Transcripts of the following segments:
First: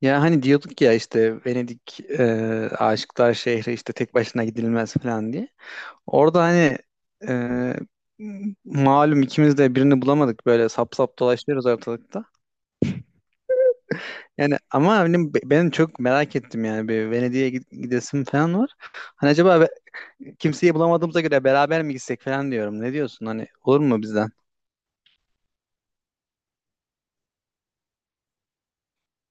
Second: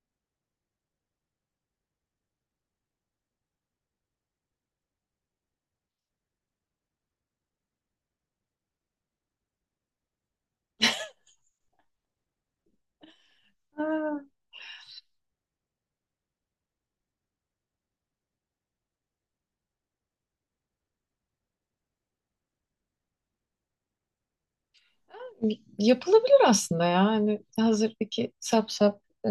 Ya hani diyorduk ya işte Venedik aşıklar şehri işte tek başına gidilmez falan diye. Orada hani e, malum ikimiz de birini bulamadık böyle sap sap dolaşıyoruz ortalıkta. Ha, Yani ama benim çok merak ettim yani bir Venedik'e gidesim falan var. Hani kimseyi bulamadığımıza göre beraber mi gitsek falan diyorum. Ne diyorsun hani olur mu bizden? yapılabilir aslında ya. Hani hazır iki sap sap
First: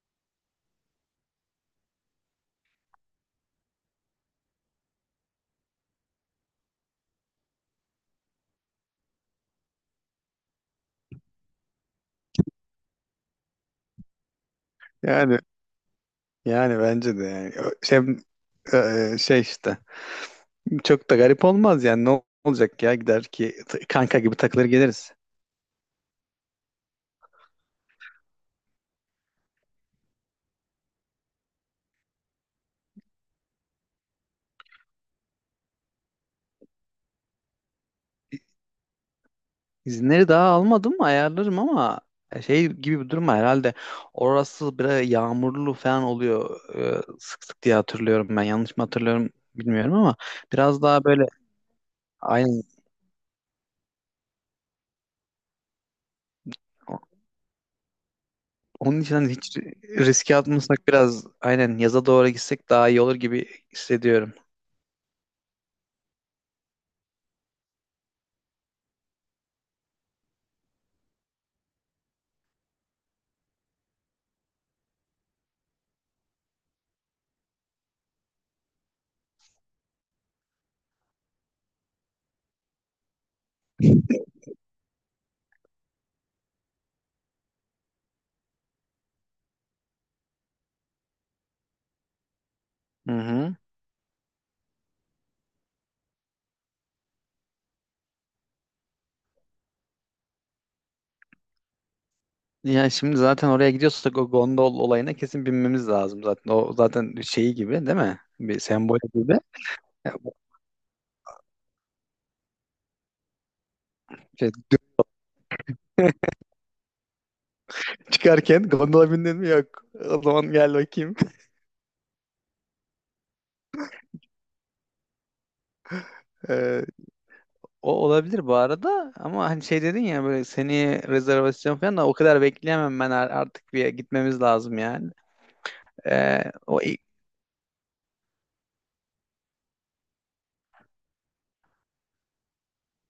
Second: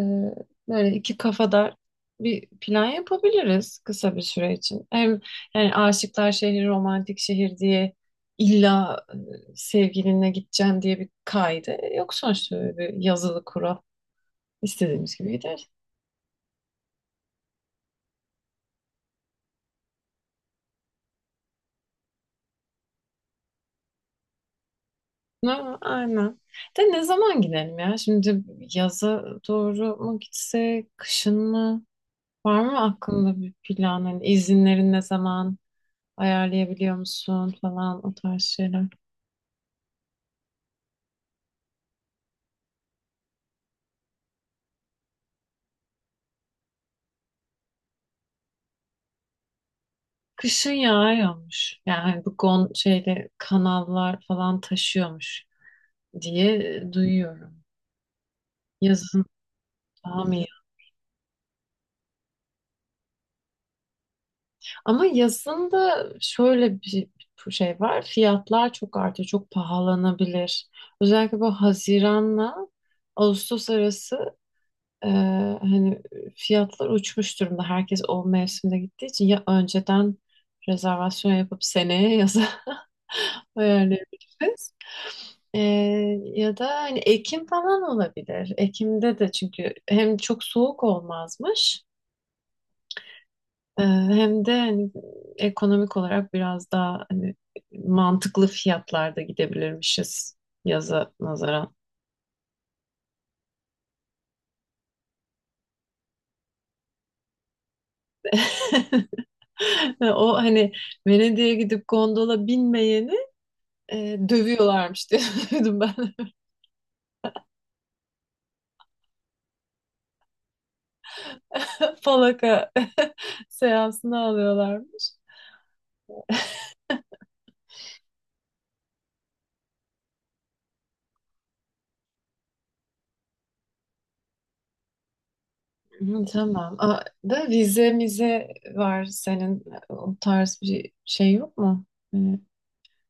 böyle iki kafadar bir plan yapabiliriz kısa bir süre için. Hem yani Aşıklar Şehri romantik şehir diye illa sevgilinle gideceğim diye bir kaydı yok sonuçta öyle bir yazılı kural. İstediğimiz gibi Yani gideriz. yani bence de yani. E, şey işte. Çok da garip olmaz yani ne olacak ya gider ki kanka gibi takılır geliriz. Ha, aynen. De ne zaman gidelim ya? Şimdi yaza doğru mu gitsek, kışın mı? Var mı aklında bir plan? Hani izinlerin ne zaman ayarlayabiliyor musun falan o tarz şeyler. İzinleri daha almadım ayarlarım ama şey gibi bir durum var herhalde. Orası biraz yağmurlu falan oluyor sık sık diye hatırlıyorum ben. Yanlış mı hatırlıyorum bilmiyorum ama Kışın biraz daha yağ böyle yağmış. Yani hani bu aynı. gon şeyde kanallar falan taşıyormuş diye duyuyorum. Onun için Yazın hani hiç daha mı? riske atmasak biraz aynen yaza doğru gitsek daha iyi olur gibi hissediyorum. Ama yazında şöyle bir şey var. Fiyatlar çok artıyor, çok pahalanabilir. Özellikle bu Haziran'la Ağustos arası e, hani fiyatlar uçmuş durumda. Herkes o mevsimde gittiği için ya önceden rezervasyon yapıp seneye yaza ayarlayabiliriz. E, Ya da hani Ekim falan olabilir. Ekim'de de çünkü hem çok soğuk olmazmış. Hı hı. Hem de hani ekonomik olarak biraz daha hani mantıklı fiyatlarda gidebilirmişiz yaza nazaran. Yani şimdi zaten oraya gidiyorsak o gondol olayına kesin binmemiz lazım zaten. O zaten şeyi gibi değil mi? Bir sembol gibi. Ya bu O hani Venedik'e gidip gondola binmeyeni Şey, dövüyorlarmış diye duydum ben. çıkarken gondola bindin mi yok. O zaman gel bakayım. Falaka seansına alıyorlarmış. Ee, O olabilir bu arada ama hani şey dedin ya böyle seni rezervasyon falan da o kadar bekleyemem ben artık bir gitmemiz lazım yani. Hı, tamam. O, i- Aa, da vize mize var senin o tarz bir şey yok mu? Hani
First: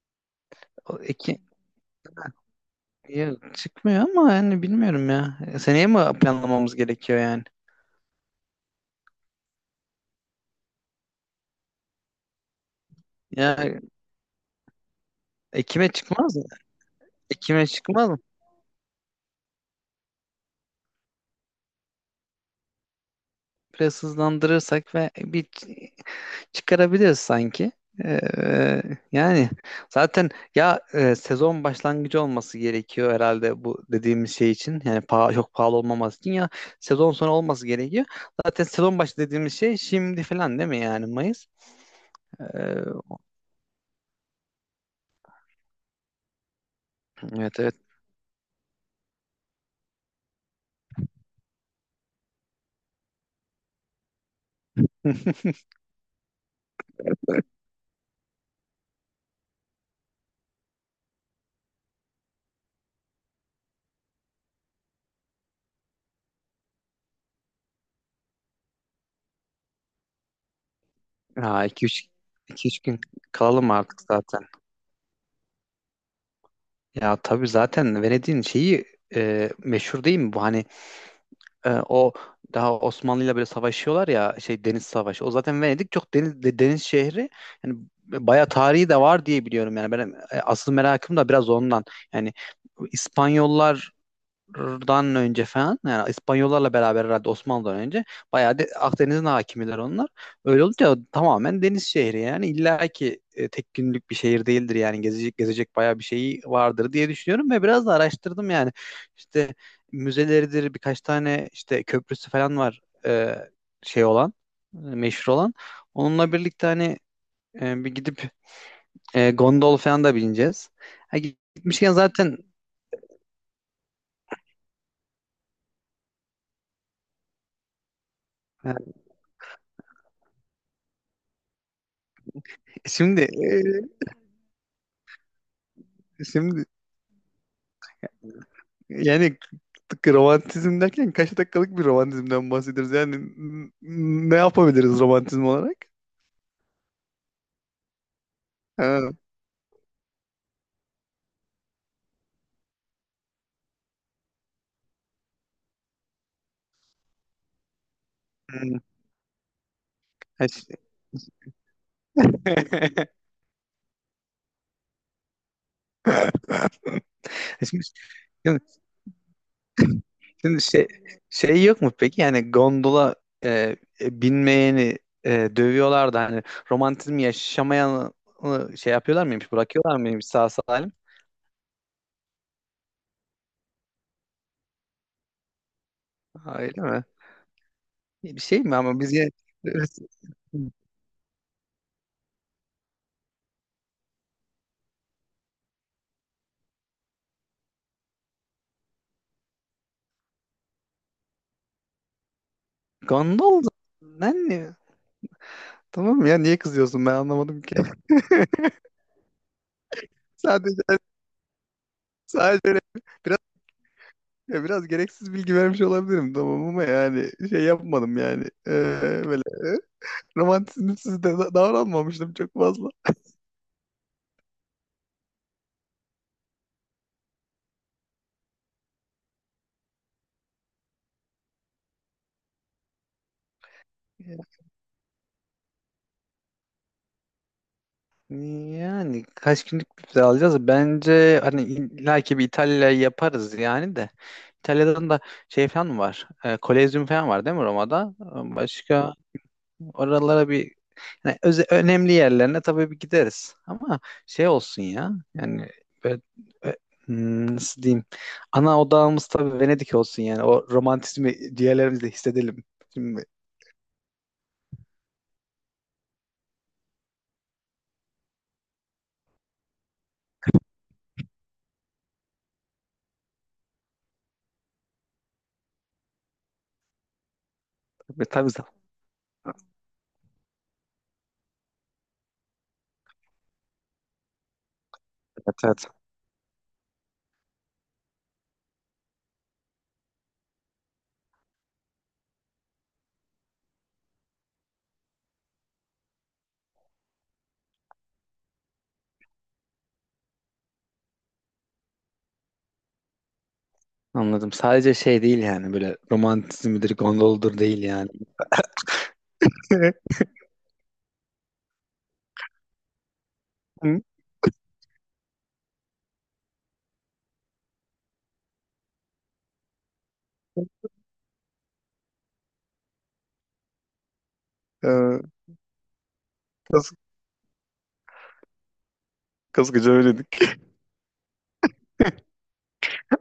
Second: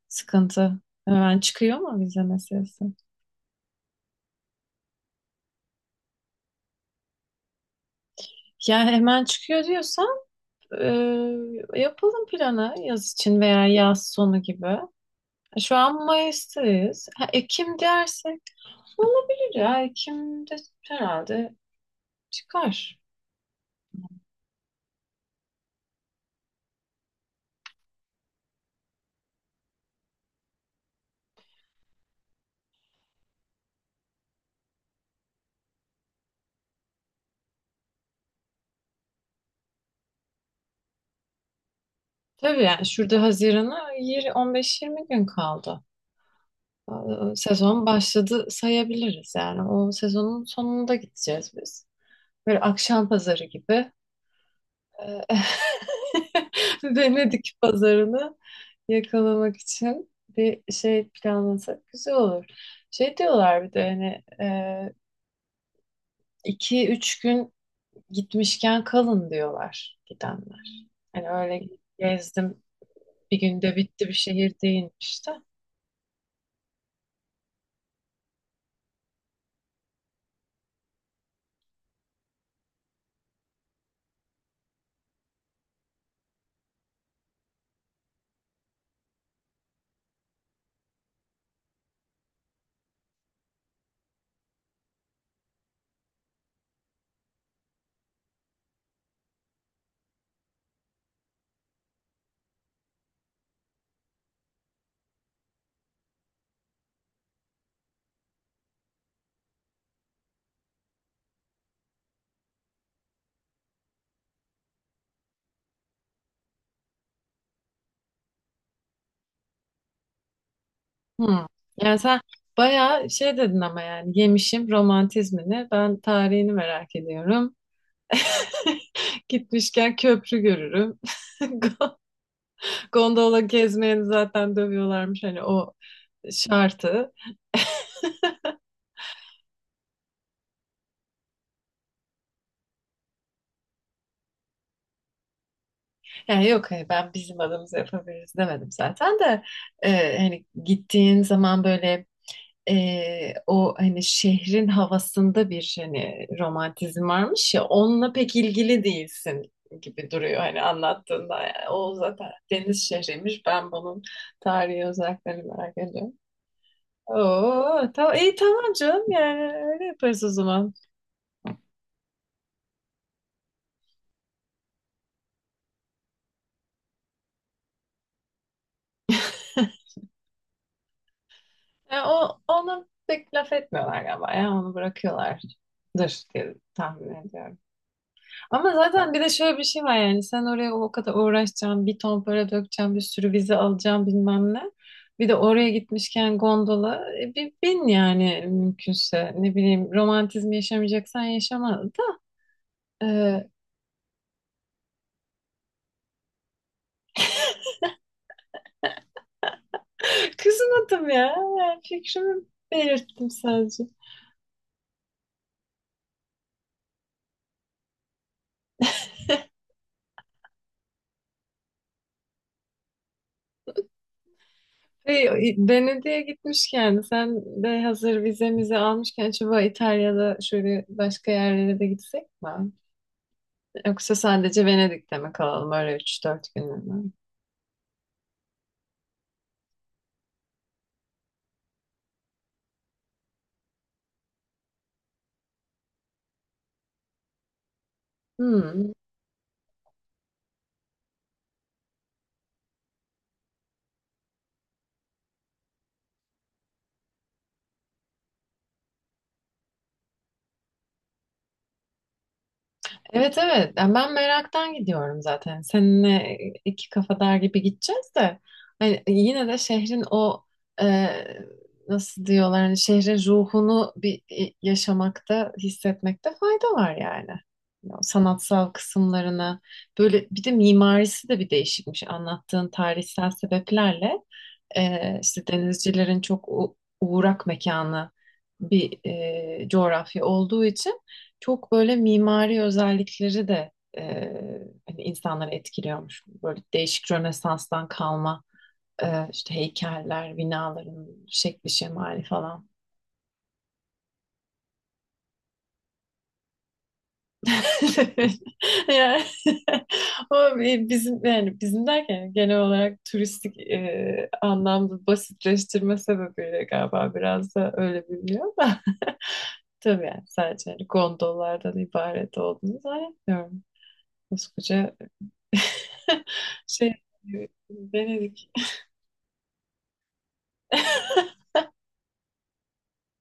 sıkıntı. o Hemen iki, çıkıyor mu vize meselesi? Ya çıkmıyor ama yani bilmiyorum ya. Seneye mi planlamamız gerekiyor yani? Yani hemen çıkıyor diyorsan e, yapalım planı yaz için veya Ya yaz sonu gibi. Şu Ekim'e an çıkmaz mı? Mayıs'tayız. Ha, Ekim'e Ekim çıkmaz mı? dersek olabilir ya. Ekim'de herhalde çıkar. Biraz hızlandırırsak ve çıkarabiliriz sanki. Ee, Yani zaten sezon başlangıcı olması gerekiyor herhalde bu dediğimiz şey için. Yani çok pahalı olmaması için ya sezon sonu olması gerekiyor. Zaten sezon başı dediğimiz şey şimdi falan değil mi yani Mayıs? Ee, Tabii yani şurada Haziran'a 15-20 gün kaldı. Evet evet. Sezon başladı sayabiliriz yani. O sezonun sonunda gideceğiz biz. Böyle akşam pazarı gibi Ee, Venedik pazarını yakalamak için bir şey planlasak güzel olur. Şey diyorlar bir de hani iki üç gün gitmişken kalın diyorlar gidenler. Hani öyle Ha, iki üç gezdim iki üç gün bir kalalım günde artık bitti bir zaten. şehir değilmiş de. Ya tabii zaten Venedik'in şeyi meşhur değil mi bu? Hani o daha Osmanlı'yla böyle savaşıyorlar ya şey deniz savaşı. O zaten Venedik çok deniz şehri. Yani bayağı tarihi de var diye biliyorum yani. Ben asıl merakım da biraz ondan. Yani İspanyollar dan önce falan yani İspanyollarla beraber herhalde Osmanlı'dan önce bayağı Akdeniz'in hakimiler onlar. Öyle olunca tamamen deniz şehri yani illa ki tek günlük bir şehir değildir yani gezecek gezecek bayağı bir şeyi vardır diye düşünüyorum ve biraz da araştırdım yani işte müzeleridir birkaç tane işte köprüsü falan var, şey olan meşhur olan. Onunla birlikte hani bir gidip gondol falan da bineceğiz. Ha, Hmm. gitmişken Yani sen zaten. bayağı şey dedin ama yani yemişim romantizmini. Ben tarihini merak ediyorum. Ha, Gitmişken köprü görürüm. Go- şimdi Gondola e, gezmeyeni zaten dövüyorlarmış hani o Şimdi şartı. Yani k- Romantizm derken kaç dakikalık bir romantizmden bahsediyoruz? Yani ne yapabiliriz romantizm olarak? Yani yok hani ben bizim adımıza yapabiliriz demedim Ha, zaten de hani gittiğin zaman böyle o hani şehrin havasında bir hani romantizm varmış ya onunla pek hmm. ilgili değilsin gibi duruyor Ha, hani ş- anlattığında. Yani o zaten deniz şehriymiş. Ben bunun tarihi özelliklerini merak ediyorum. Şimdi, Oo, tamam, iyi şimdi- tamam canım yani öyle yaparız o şimdi zaman. şey, şey yok mu peki? Yani gondola e, binmeyeni dövüyorlar da hani romantizmi yaşamayanı şey yapıyorlar mıymış? Bırakıyorlar mıymış sağ salim? Yani o, ona pek laf etmiyorlar galiba ya onu bırakıyorlardır diye Ha, öyle mi? tahmin ediyorum. Bir şey Ama mi ama zaten biz bir de ya- şöyle bir şey var yani sen oraya o kadar uğraşacaksın, bir ton para dökeceksin, bir sürü vize alacaksın bilmem ne. Bir de oraya gitmişken gondola bir bin yani mümkünse ne bileyim romantizmi yaşamayacaksan yaşama da e, Gondol ben ne? Tamam ya niye kızıyorsun ben anlamadım ki. Sadece kızmadım ya yani fikrimi sadece öyle belirttim biraz sadece. ya biraz gereksiz bilgi vermiş olabilirim tamam ama yani şey yapmadım yani. Böyle romantizmsiz davranmamıştım çok fazla. Ve Venedik'e gitmişken sen de hazır vizemizi almışken acaba İtalya'da şöyle başka yerlere de gitsek mi? Yoksa sadece Venedik'te mi kalalım öyle 3-4 günlüğüne? Yani kaç günlük bir vize alacağız? Bence hani illa bir İtalya yaparız yani de. İtalya'dan da şey falan mı var? E, Kolezyum falan var değil mi Roma'da? Hmm. Başka Oralara bir yani önemli yerlerine tabii bir gideriz. Ama şey olsun ya. Yani böyle, ö- nasıl diyeyim? Ana odağımız tabii Venedik olsun yani. O romantizmi diğerlerimizle hissedelim. Şimdi Evet, evet. Yani ben meraktan gidiyorum zaten. Seninle iki kafadar gibi gideceğiz de. Hani yine de şehrin o e, nasıl diyorlar hani şehrin ruhunu bir yaşamakta, hissetmekte fayda var yani. O ve tabii sanatsal zaten. kısımlarına böyle bir de mimarisi de bir değişikmiş anlattığın tarihsel sebeplerle. İşte Evet, evet. denizcilerin çok uğrak mekanı bir coğrafya olduğu için çok böyle mimari özellikleri de e, hani insanları etkiliyormuş. Böyle değişik Rönesans'tan kalma e, işte heykeller, binaların şekli şemali falan. Anladım. Sadece şey değil yani böyle romantizmidir, gondoludur değil yani. Yani o bizim yani bizim derken genel olarak turistik Hı? Anlamda basitleştirme sebebiyle galiba biraz da öyle biliniyor da. Tabii yani sadece hani gondollardan ibaret olduğunu zannetmiyorum. Koskoca Ee, şey kas, Venedik. kaskıca öyledik.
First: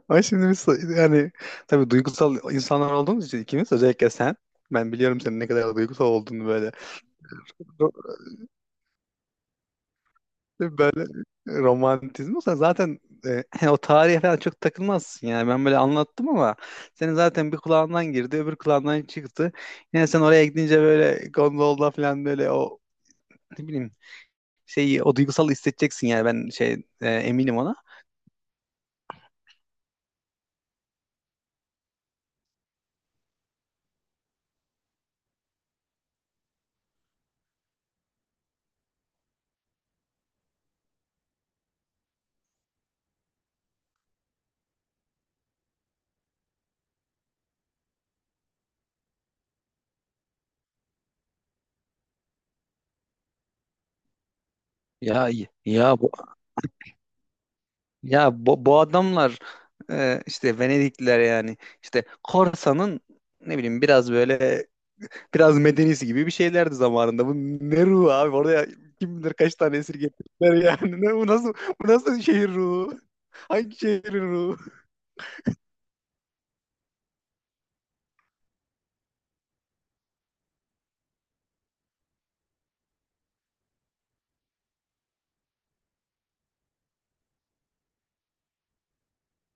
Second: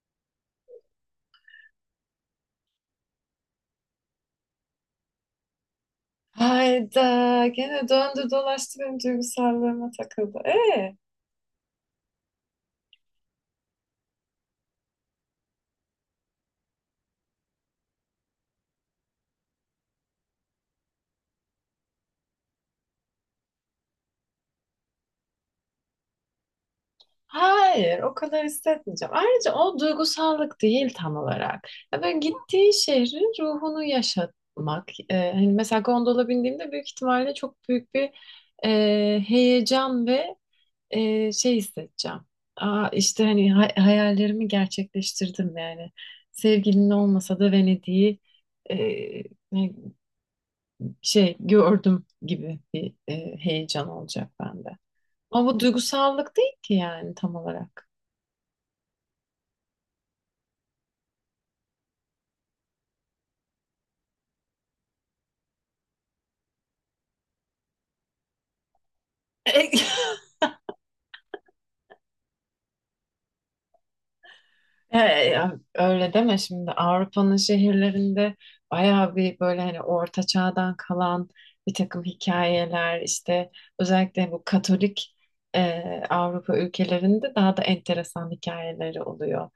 Ama şimdi biz yani tabii duygusal insanlar olduğumuz için ikimiz özellikle sen, ben biliyorum senin ne kadar duygusal olduğunu. böyle Hayda gene Ro- döndü dolaştı benim duygusallarıma takıldı. E, böyle romantizm olsa zaten o tarihe falan çok takılmazsın yani ben böyle anlattım ama senin zaten bir kulağından girdi öbür kulağından çıktı, yine sen oraya gidince böyle gondolda falan böyle o, ne bileyim, şeyi o duygusal hissedeceksin yani ben şey eminim ona. hayır, o kadar hissetmeyeceğim. Ayrıca o duygusallık değil tam olarak. Ya böyle gittiği şehrin ruhunu yaşatmak. Hani mesela gondola bindiğimde büyük ihtimalle çok büyük bir e, heyecan ve şey hissedeceğim. Aa, işte hani hayallerimi gerçekleştirdim yani. Sevgilin olmasa da Venedik'i e, ne- şey gördüm gibi bir heyecan olacak bende. ya Ama bu ya duygusallık değil ki yani tam olarak. Ya bu, bu adamlar işte Venedikliler yani işte Korsa'nın ne bileyim biraz böyle biraz medenisi gibi bir şeylerdi zamanında. Bu ne ruhu abi, oraya kim bilir kaç tane esir getirdiler yani. Ne, bu nasıl bu nasıl şehir ruhu? Hangi şehrin ruhu? Ya öyle deme şimdi Avrupa'nın şehirlerinde bayağı bir böyle hani orta çağdan kalan bir takım hikayeler işte özellikle bu Katolik e, Avrupa ülkelerinde daha da enteresan hikayeleri oluyor.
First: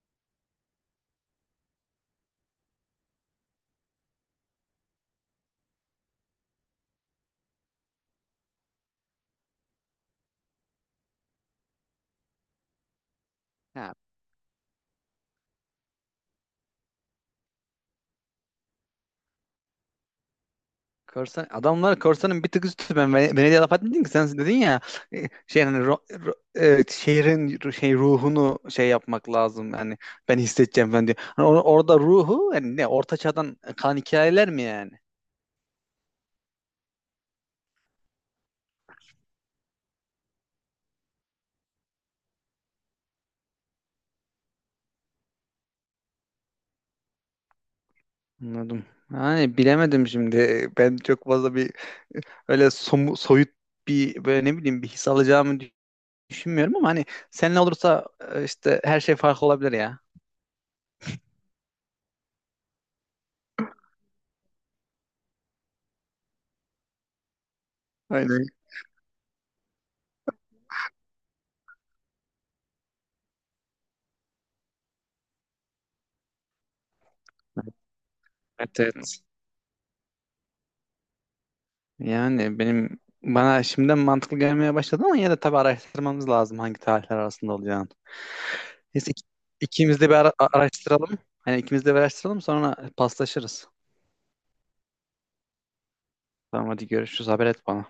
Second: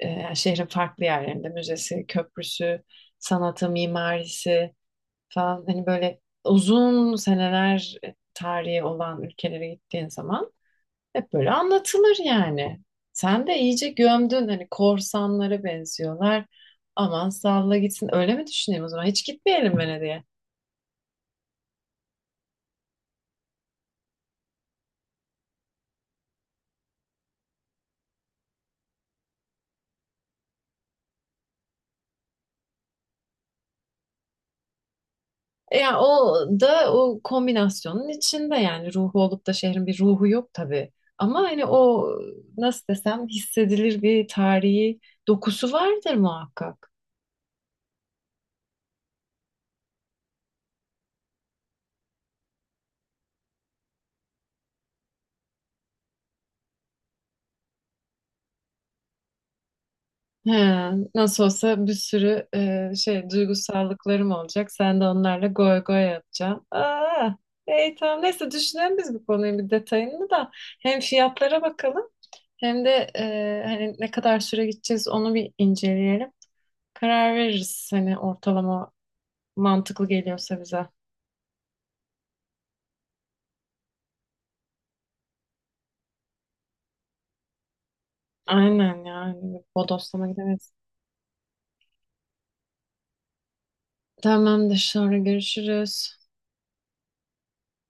Yani şehrin farklı yerlerinde müzesi, köprüsü, sanatı, mimarisi falan hani böyle uzun seneler tarihi olan ülkelere gittiğin zaman hep böyle anlatılır yani. Sen de iyice gömdün hani korsanlara benziyorlar. Aman salla gitsin. Öyle mi düşüneyim o zaman? Hiç gitmeyelim Venedik'e. Korsan, adamlar korsanın bir tık üstü. Ben Venedik'e laf etmedim ki, sen dedin ya e, şey hani ro- ro- şehrin ruhunu şey yapmak lazım yani ben hissedeceğim ben diyor. Hani orada ruhu yani ne orta çağdan kalan hikayeler mi yani? Yani o da o kombinasyonun içinde yani ruhu olup da şehrin bir ruhu yok tabii. Ama hani o nasıl desem hissedilir bir tarihi dokusu vardır muhakkak. Anladım. Yani bilemedim şimdi. Ben çok fazla bir öyle soyut bir böyle ne bileyim bir his alacağımı düşünmüyorum ama hani seninle olursa işte her şey farklı olabilir ya. He, nasıl olsa bir sürü şey duygusallıklarım olacak. Sen de onlarla goy goy yapacaksın. Aa, iyi, tamam. Aynen. Neyse düşünelim biz bu konuyu bir detayını da. Hem fiyatlara bakalım hem de hani ne kadar süre gideceğiz onu bir inceleyelim. Karar veririz hani Evet ortalama evet. mantıklı geliyorsa bize. Yani bana şimdiden mantıklı gelmeye başladı ama yine de tabii araştırmamız lazım hangi tarihler arasında olacağını. Aynen Neyse yani ikimiz de bodoslama gidemeyiz. araştıralım. Hani ikimiz de bir araştıralım sonra paslaşırız. Tamamdır sonra görüşürüz. Tamam hadi görüşürüz, haber et bana.